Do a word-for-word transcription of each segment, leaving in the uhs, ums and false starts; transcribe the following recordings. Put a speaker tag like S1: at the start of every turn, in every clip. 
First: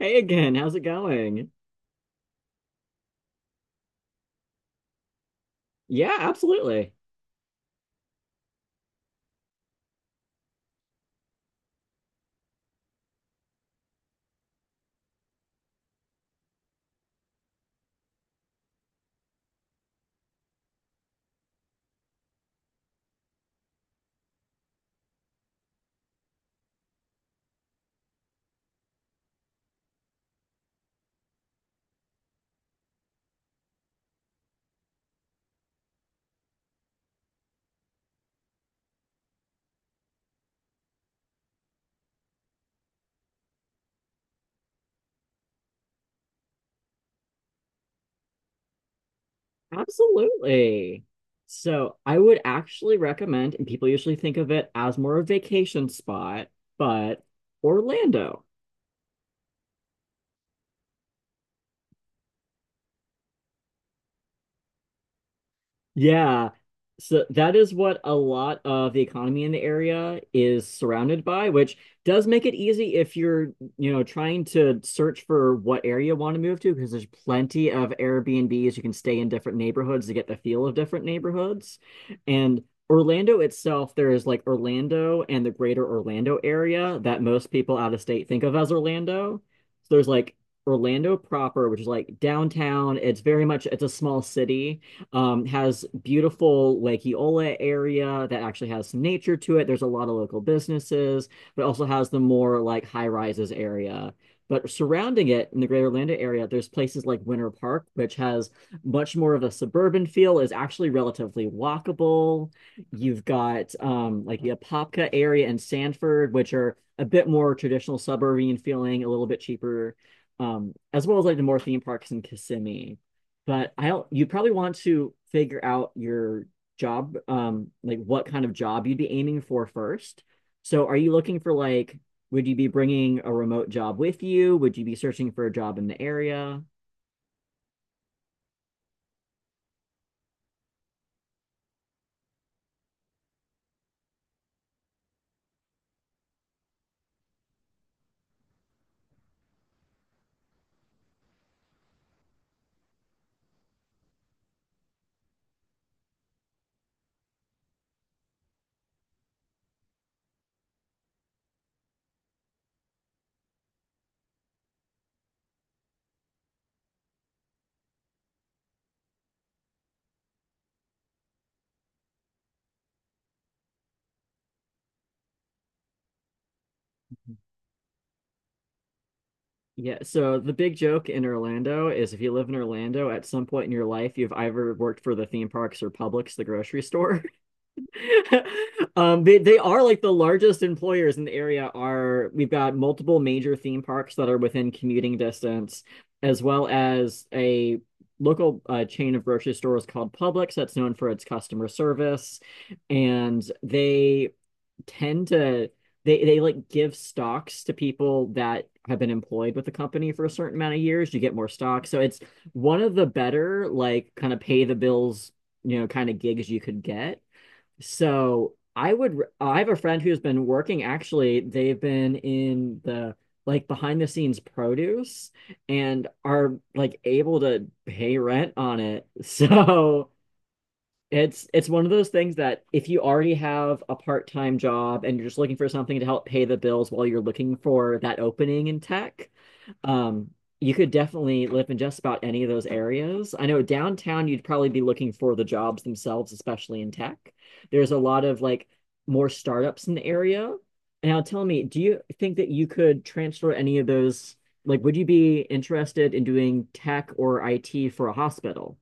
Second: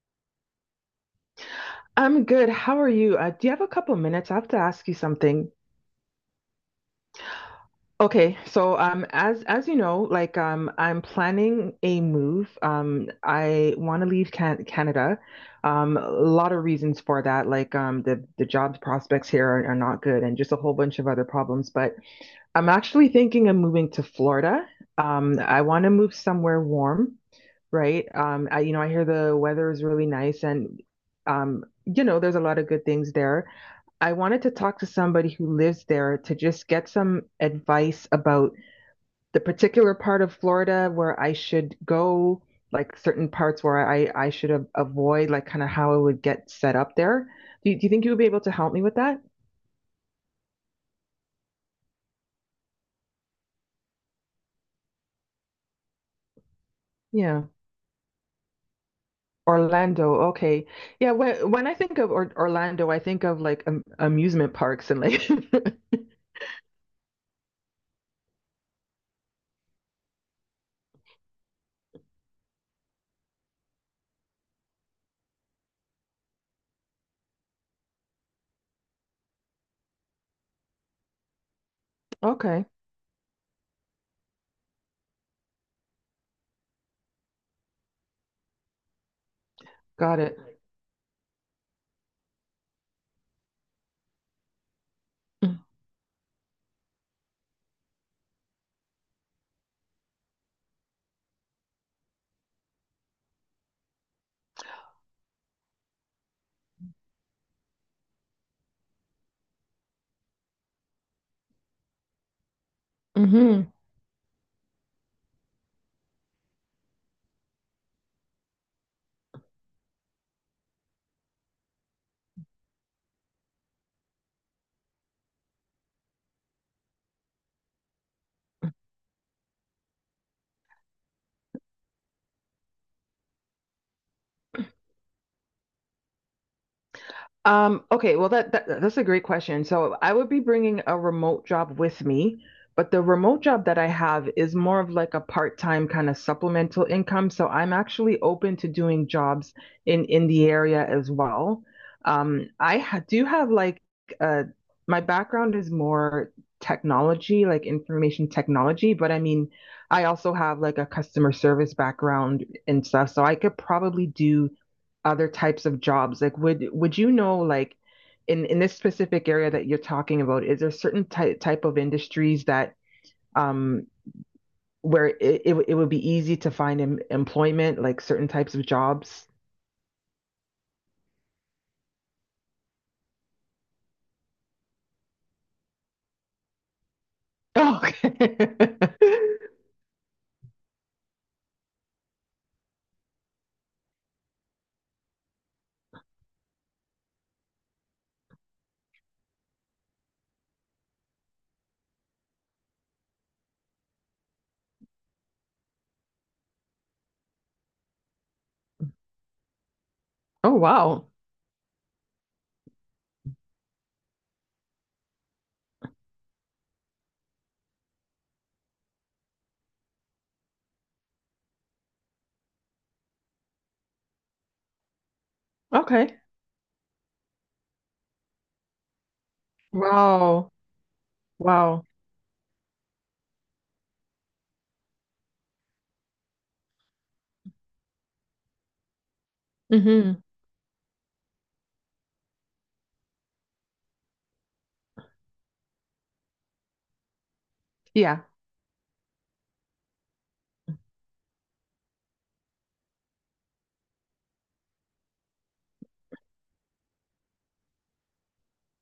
S1: Hey again, how's it going?
S2: I'm good. How are you? Uh, do you have a couple minutes? I have to ask you something.
S1: Yeah, absolutely.
S2: Okay, so um, as as you know, like um, I'm planning a move. Um, I want to leave Can Canada. Um, a lot of reasons for that, like um, the the job prospects here are, are not good, and just a whole bunch of other problems. But I'm actually thinking of moving to Florida. Um, I want to move somewhere warm, right? Um, I, you know, I hear the weather is really nice and, um, you know, there's a lot of good things there. I wanted to talk to somebody who lives there to just get some advice about the particular part of Florida where I should go, like certain parts where I, I should a- avoid, like kind of how I would get set up there. Do you, do you think you would be able to help me with that?
S1: Absolutely. So I would actually recommend, and people usually think of it as more of a vacation spot, but
S2: Yeah.
S1: Orlando.
S2: Orlando, okay. Yeah, when when I think of or Orlando, I think of like um, amusement parks and like
S1: Yeah. So that is what a lot of the economy in the area is surrounded by, which does make it easy if you're, you know, trying to search for what area you want to move to, because there's plenty of Airbnbs. You can stay in different neighborhoods to get the feel of different neighborhoods. And
S2: Okay,
S1: Orlando itself, there is like Orlando and the greater Orlando area that most people out of state think of as Orlando. So there's
S2: got
S1: like
S2: it.
S1: Orlando proper, which is like downtown. It's very much, it's a small city, um,
S2: Mm.
S1: has beautiful Lake Eola area that actually has some nature to it. There's a lot of local businesses, but also has the more like high rises area. But surrounding it in the greater Orlando area, there's places like Winter Park, which has much more of a suburban feel, is actually relatively walkable. You've
S2: Mm-hmm.
S1: got um, like the Apopka area and Sanford, which are a bit more traditional suburban feeling, a little bit cheaper, um, as well as like the more theme parks in Kissimmee but I don't. You probably want to figure out your job, um, like what kind of job you'd be aiming for first. So, are you looking for like, would you be bringing a remote job with you? Would you be searching for a job in the area?
S2: Um, okay, well that, that that's a great question. So I would be bringing a remote job with me, but the remote job that I have is more of like a part-time kind of supplemental income. So I'm actually open to doing jobs in in the area as well. Um, I ha do have like uh my background is more technology, like information technology, but I mean, I also have like a customer service background and stuff, so I could probably do other types of jobs? Like, would would you know like in in this specific area that you're talking about, is there certain ty type of industries that um where it, it would- it would be easy to find em employment, like certain types of jobs?
S1: Yeah, so the big joke in Orlando is if you live in Orlando, at some point in your life, you've either worked for the theme parks or Publix, the grocery store.
S2: Oh, okay.
S1: Um, they they are like the largest employers in the area are we've got multiple major theme parks that are within commuting distance, as well as a local uh, chain of grocery stores called Publix that's known for its customer service, and they tend to they they like give stocks to people that have been employed with the company for a
S2: Oh,
S1: certain amount of
S2: wow.
S1: years. You get more stock, so it's one of the better like kind of pay the bills, you know, kind of gigs you could get. So I would, I have a friend who's been working, actually, they've been in the like behind the scenes produce and
S2: Okay.
S1: are like able to pay rent on it. So
S2: Wow.
S1: it's it's one
S2: Wow.
S1: of those things that if you already have a part-time job and you're just looking for something to help pay the bills while you're looking for that opening in tech,
S2: Hmm.
S1: um, you could definitely live in just about any of those areas. I know downtown you'd probably be looking for the jobs themselves, especially in tech. There's a
S2: Yeah.
S1: lot of like more startups in the area. Now tell me, do you think that you could transfer any of those? Like, would you be interested in doing tech or I T for a hospital?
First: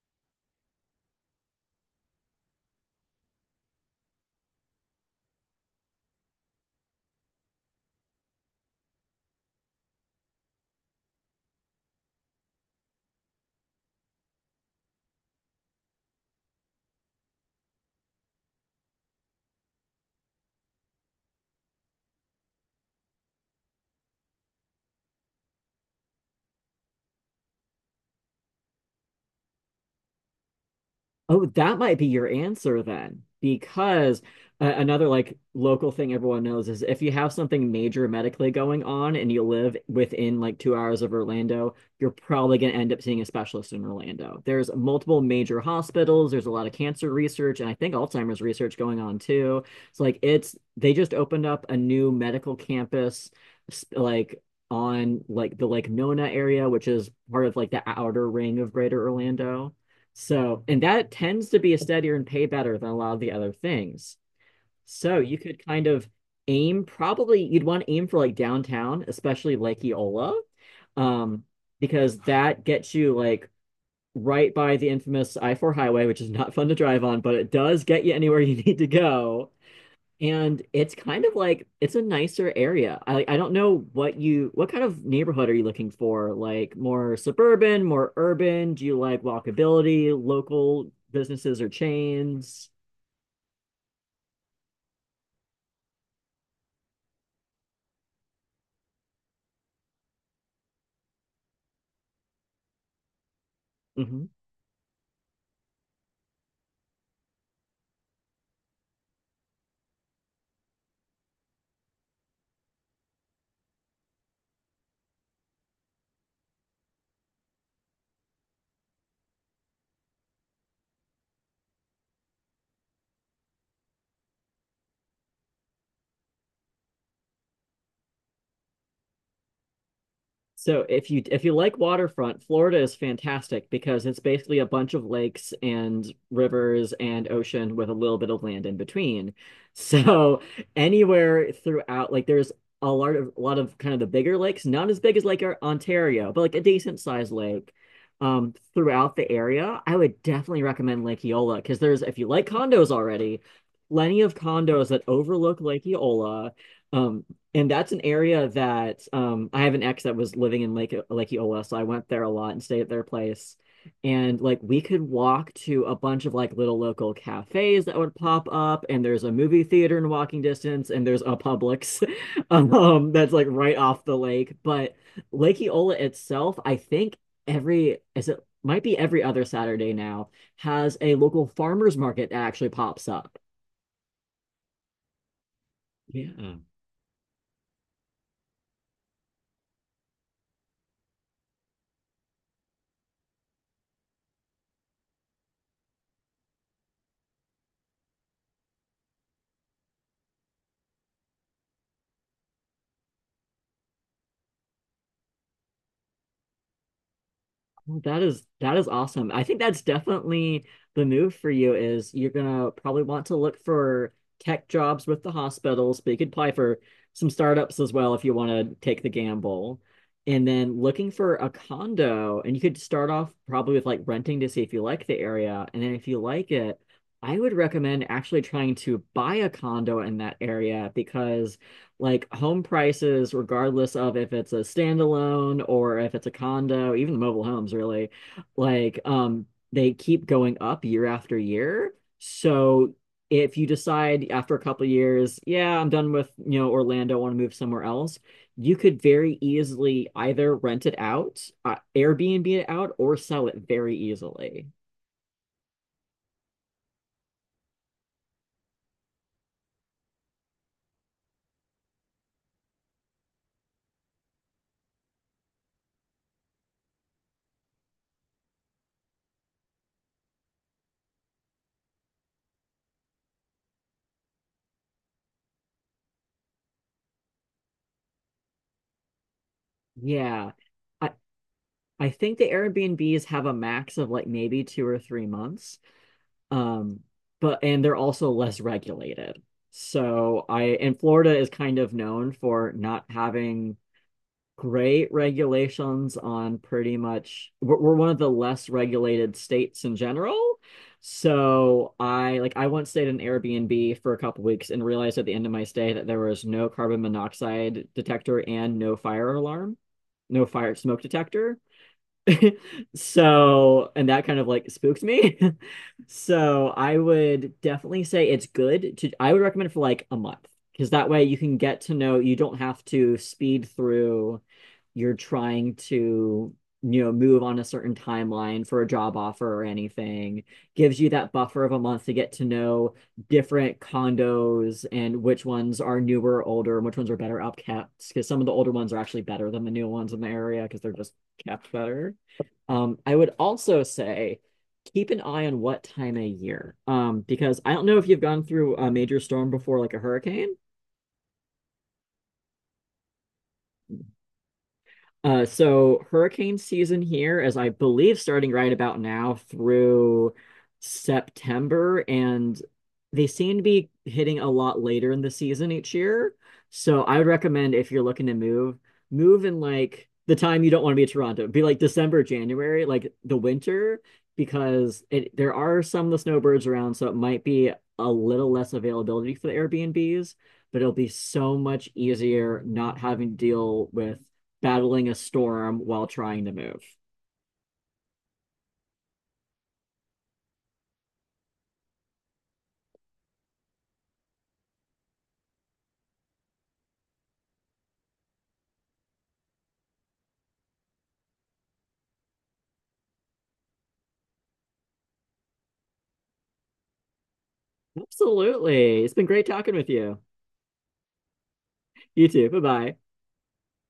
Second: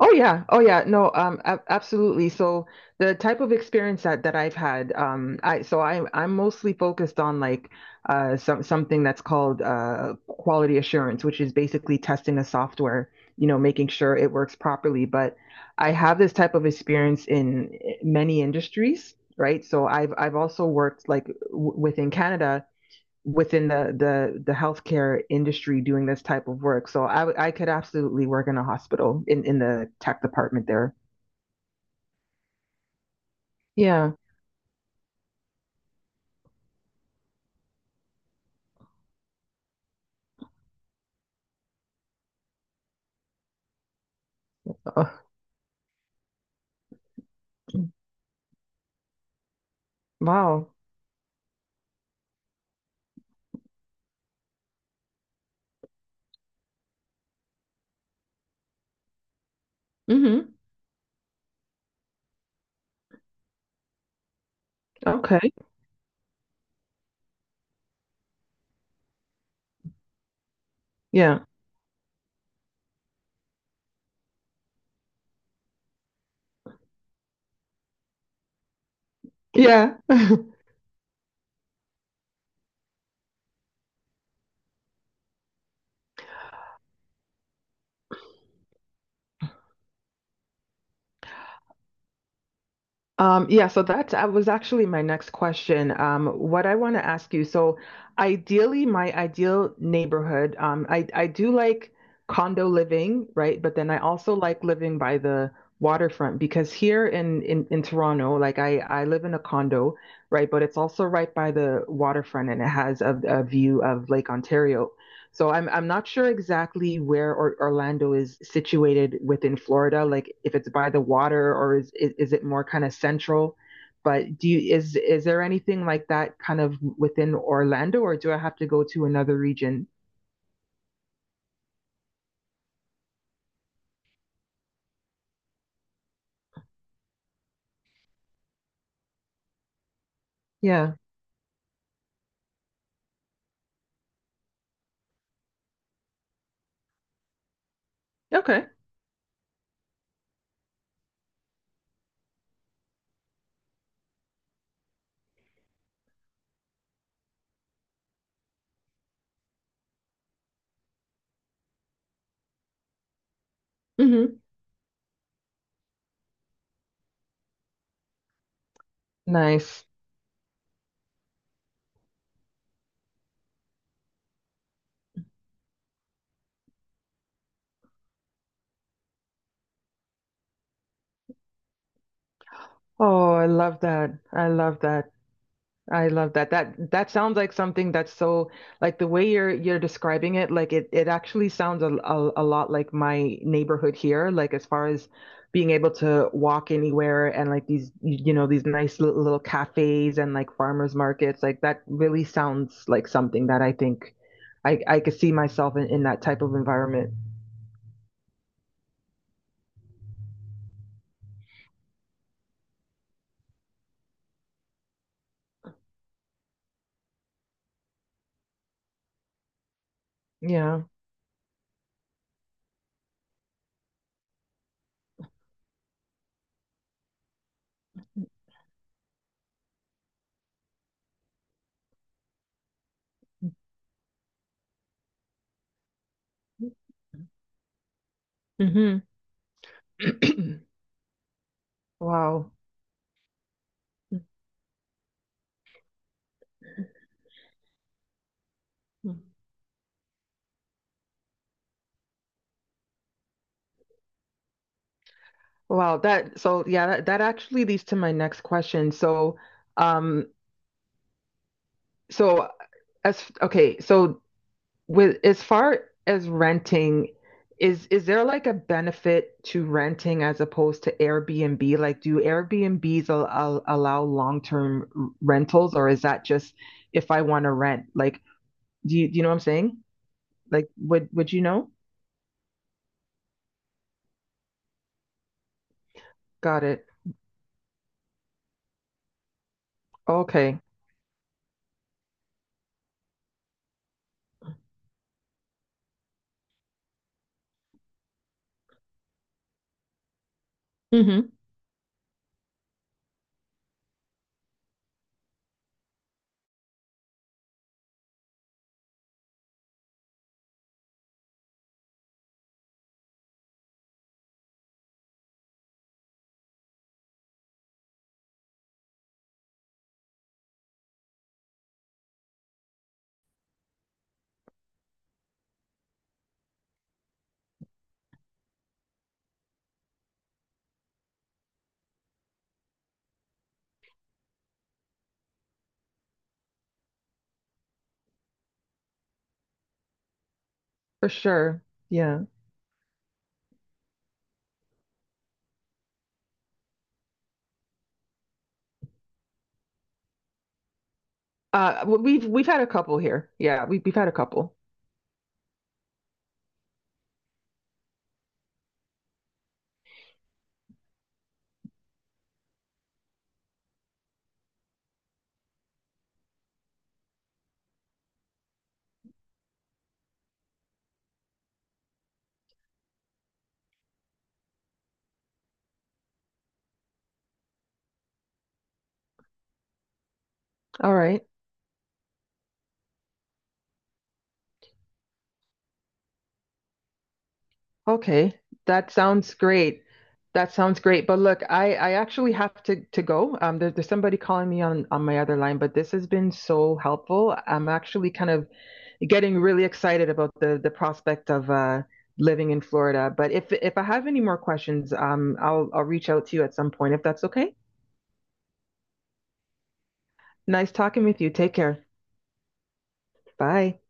S2: Oh yeah. Oh yeah. No, um ab absolutely. So the type of experience that that I've had, um I so I I'm mostly focused on like uh some something that's called uh quality assurance, which is basically testing the software, you know, making sure it works properly, but I have this type of experience in eh, many industries, right? So I've I've also worked like w within Canada, within the the the healthcare industry doing this type of work. So I I could absolutely work in a hospital in in the tech department there.
S1: Oh, that might be your answer then,
S2: Yeah.
S1: because uh, another like local thing everyone knows is if you have something major medically going on and you live within like two hours of Orlando, you're probably going to end up seeing a specialist in Orlando. There's
S2: Oh,
S1: multiple major hospitals. There's a lot of cancer research, and I think Alzheimer's research going on too. So like it's
S2: wow.
S1: they just opened up a new medical campus, sp- like on like the Lake Nona area, which is part of like the outer ring of Greater Orlando.
S2: Hmm.
S1: So, and that tends to be a steadier and pay better than a lot of the other things. So you
S2: Okay.
S1: could kind of aim, probably you'd want to aim for like downtown, especially Lake Eola,
S2: Yeah.
S1: um, because that gets you like right by the infamous I four highway, which is not fun to drive on, but it does get you anywhere you need to go.
S2: Yeah.
S1: And it's kind of like it's a nicer area. I I don't know what you what kind of neighborhood are you looking for? Like more suburban, more urban? Do you like walkability, local businesses or chains?
S2: Um, yeah, so that's that was actually my next question. Um, what I want to ask you, so ideally, my ideal neighborhood, um, I I do like condo living, right? But then I
S1: Mhm.
S2: also like living by the waterfront because here in in in Toronto, like I I live in a condo, right? But it's also right by the waterfront and it has a, a view of Lake Ontario. So I'm I'm not sure exactly where or, Orlando is situated within Florida, like if it's by the water, or is is, is it more kind of central? But do you is is there anything like that kind of within Orlando, or do I have to go to another region?
S1: So if you if you like waterfront, Florida is fantastic because it's basically a bunch of lakes and rivers and ocean with a little bit of land in between. So
S2: Yeah.
S1: anywhere throughout, like there's a lot of a lot of kind of the bigger lakes, not as big as like our Ontario, but like a decent sized lake um
S2: Okay.
S1: throughout the area. I would definitely recommend Lake Eola because there's if you like condos already, plenty of condos that overlook Lake Eola. Um, and that's an area that um I have an ex that was living in Lake Lake Eola, so I went there a lot and stayed at their place. And
S2: Hmm.
S1: like we could walk to a bunch of like little local cafes that would pop up, and there's a movie
S2: Nice.
S1: theater in walking distance, and there's a Publix um that's like right off the lake. But Lake Eola itself, I think every is it might be every other Saturday now, has a local farmers market that actually pops
S2: Oh,
S1: up.
S2: I love that. I love that. I
S1: Yeah.
S2: love that. That that sounds like something that's so, like the way you're you're describing it, like it it actually sounds a, a, a lot like my neighborhood here, like as far as being able to walk anywhere and like these you you know these nice little, little cafes and like farmers markets, like that really sounds like something that I think I I could see myself in, in that type of environment.
S1: Well, that is that is awesome. I think that's definitely the move for you is you're gonna probably want to look for tech jobs with the hospitals, but you could apply for some startups as well if you want to take the gamble. And then
S2: Yeah.
S1: looking for a condo, and you could start off probably with like renting to see if you like the area. And then if you like it, I would recommend actually trying to buy a condo in that area because like home prices, regardless of if it's a standalone or if it's a condo, even the mobile homes really, like
S2: Hmm.
S1: um they keep going up year after year.
S2: Wow.
S1: So if you decide after a couple of years, yeah, I'm done with, you know, Orlando, I want to move somewhere else, you could very easily either rent it out, uh, Airbnb it out, or sell it very easily.
S2: Wow, that, so yeah, that, that actually leads to my next question. So, um, so as okay, so with as far as renting, is is there like a benefit to renting as opposed to Airbnb? Like, do Airbnbs al al allow long-term r- rentals, or is that just if I want to rent? Like, do you, do you know what I'm saying?
S1: Yeah.
S2: Like, would
S1: I
S2: would you know?
S1: I think the Airbnbs have a max of like maybe two or three months.
S2: Got it.
S1: Um, but and they're also less regulated. So
S2: Okay.
S1: I and Florida is kind of known for not having great regulations on pretty much we're, we're one of the less regulated states in general.
S2: Mm-hmm.
S1: So I like I once stayed in Airbnb for a couple weeks and realized at the end of my stay that there was no carbon monoxide detector and no fire alarm, no fire smoke detector. So, and that kind of like spooked me. So, I would definitely say it's good to, I would recommend it for like a month because that way you can get to know, you don't have to speed through. You're trying to, you know, move on a certain timeline for a job offer or anything. Gives you that buffer of a month to get to know different condos and which ones are newer, older, and which ones are better upkept. Because some of the older ones are actually better than the new ones in the area because they're
S2: For
S1: just
S2: sure.
S1: kept better.
S2: Yeah.
S1: Um, I would also say keep an eye on what time of year, um, because I don't know if you've gone through a major storm before, like a hurricane.
S2: Uh, w- we've we've had a couple here. Yeah, we we've had a couple.
S1: Uh, so hurricane season here is, I believe, starting right about now through September, and they seem to be hitting a lot later in the season each year. So I would recommend if you're looking to move, move in like the time you don't want to be in Toronto. Be like December, January, like the winter, because it, there are some of the snowbirds around, so it might be a little less availability for the Airbnbs, but it'll
S2: All
S1: be
S2: right.
S1: so much easier not having to deal with battling a storm while trying to move.
S2: Okay. That sounds great. That sounds great. But look, I I actually have to to go. Um, there, there's somebody calling me on on my other line, but this has been so helpful. I'm actually kind of getting really excited about the the prospect of uh living in Florida. But if if I have any more questions, um, I'll I'll reach out to you at some point if that's okay.
S1: Absolutely. It's been great talking with you.
S2: Nice talking with you. Take care.
S1: You too. Bye bye.
S2: Bye.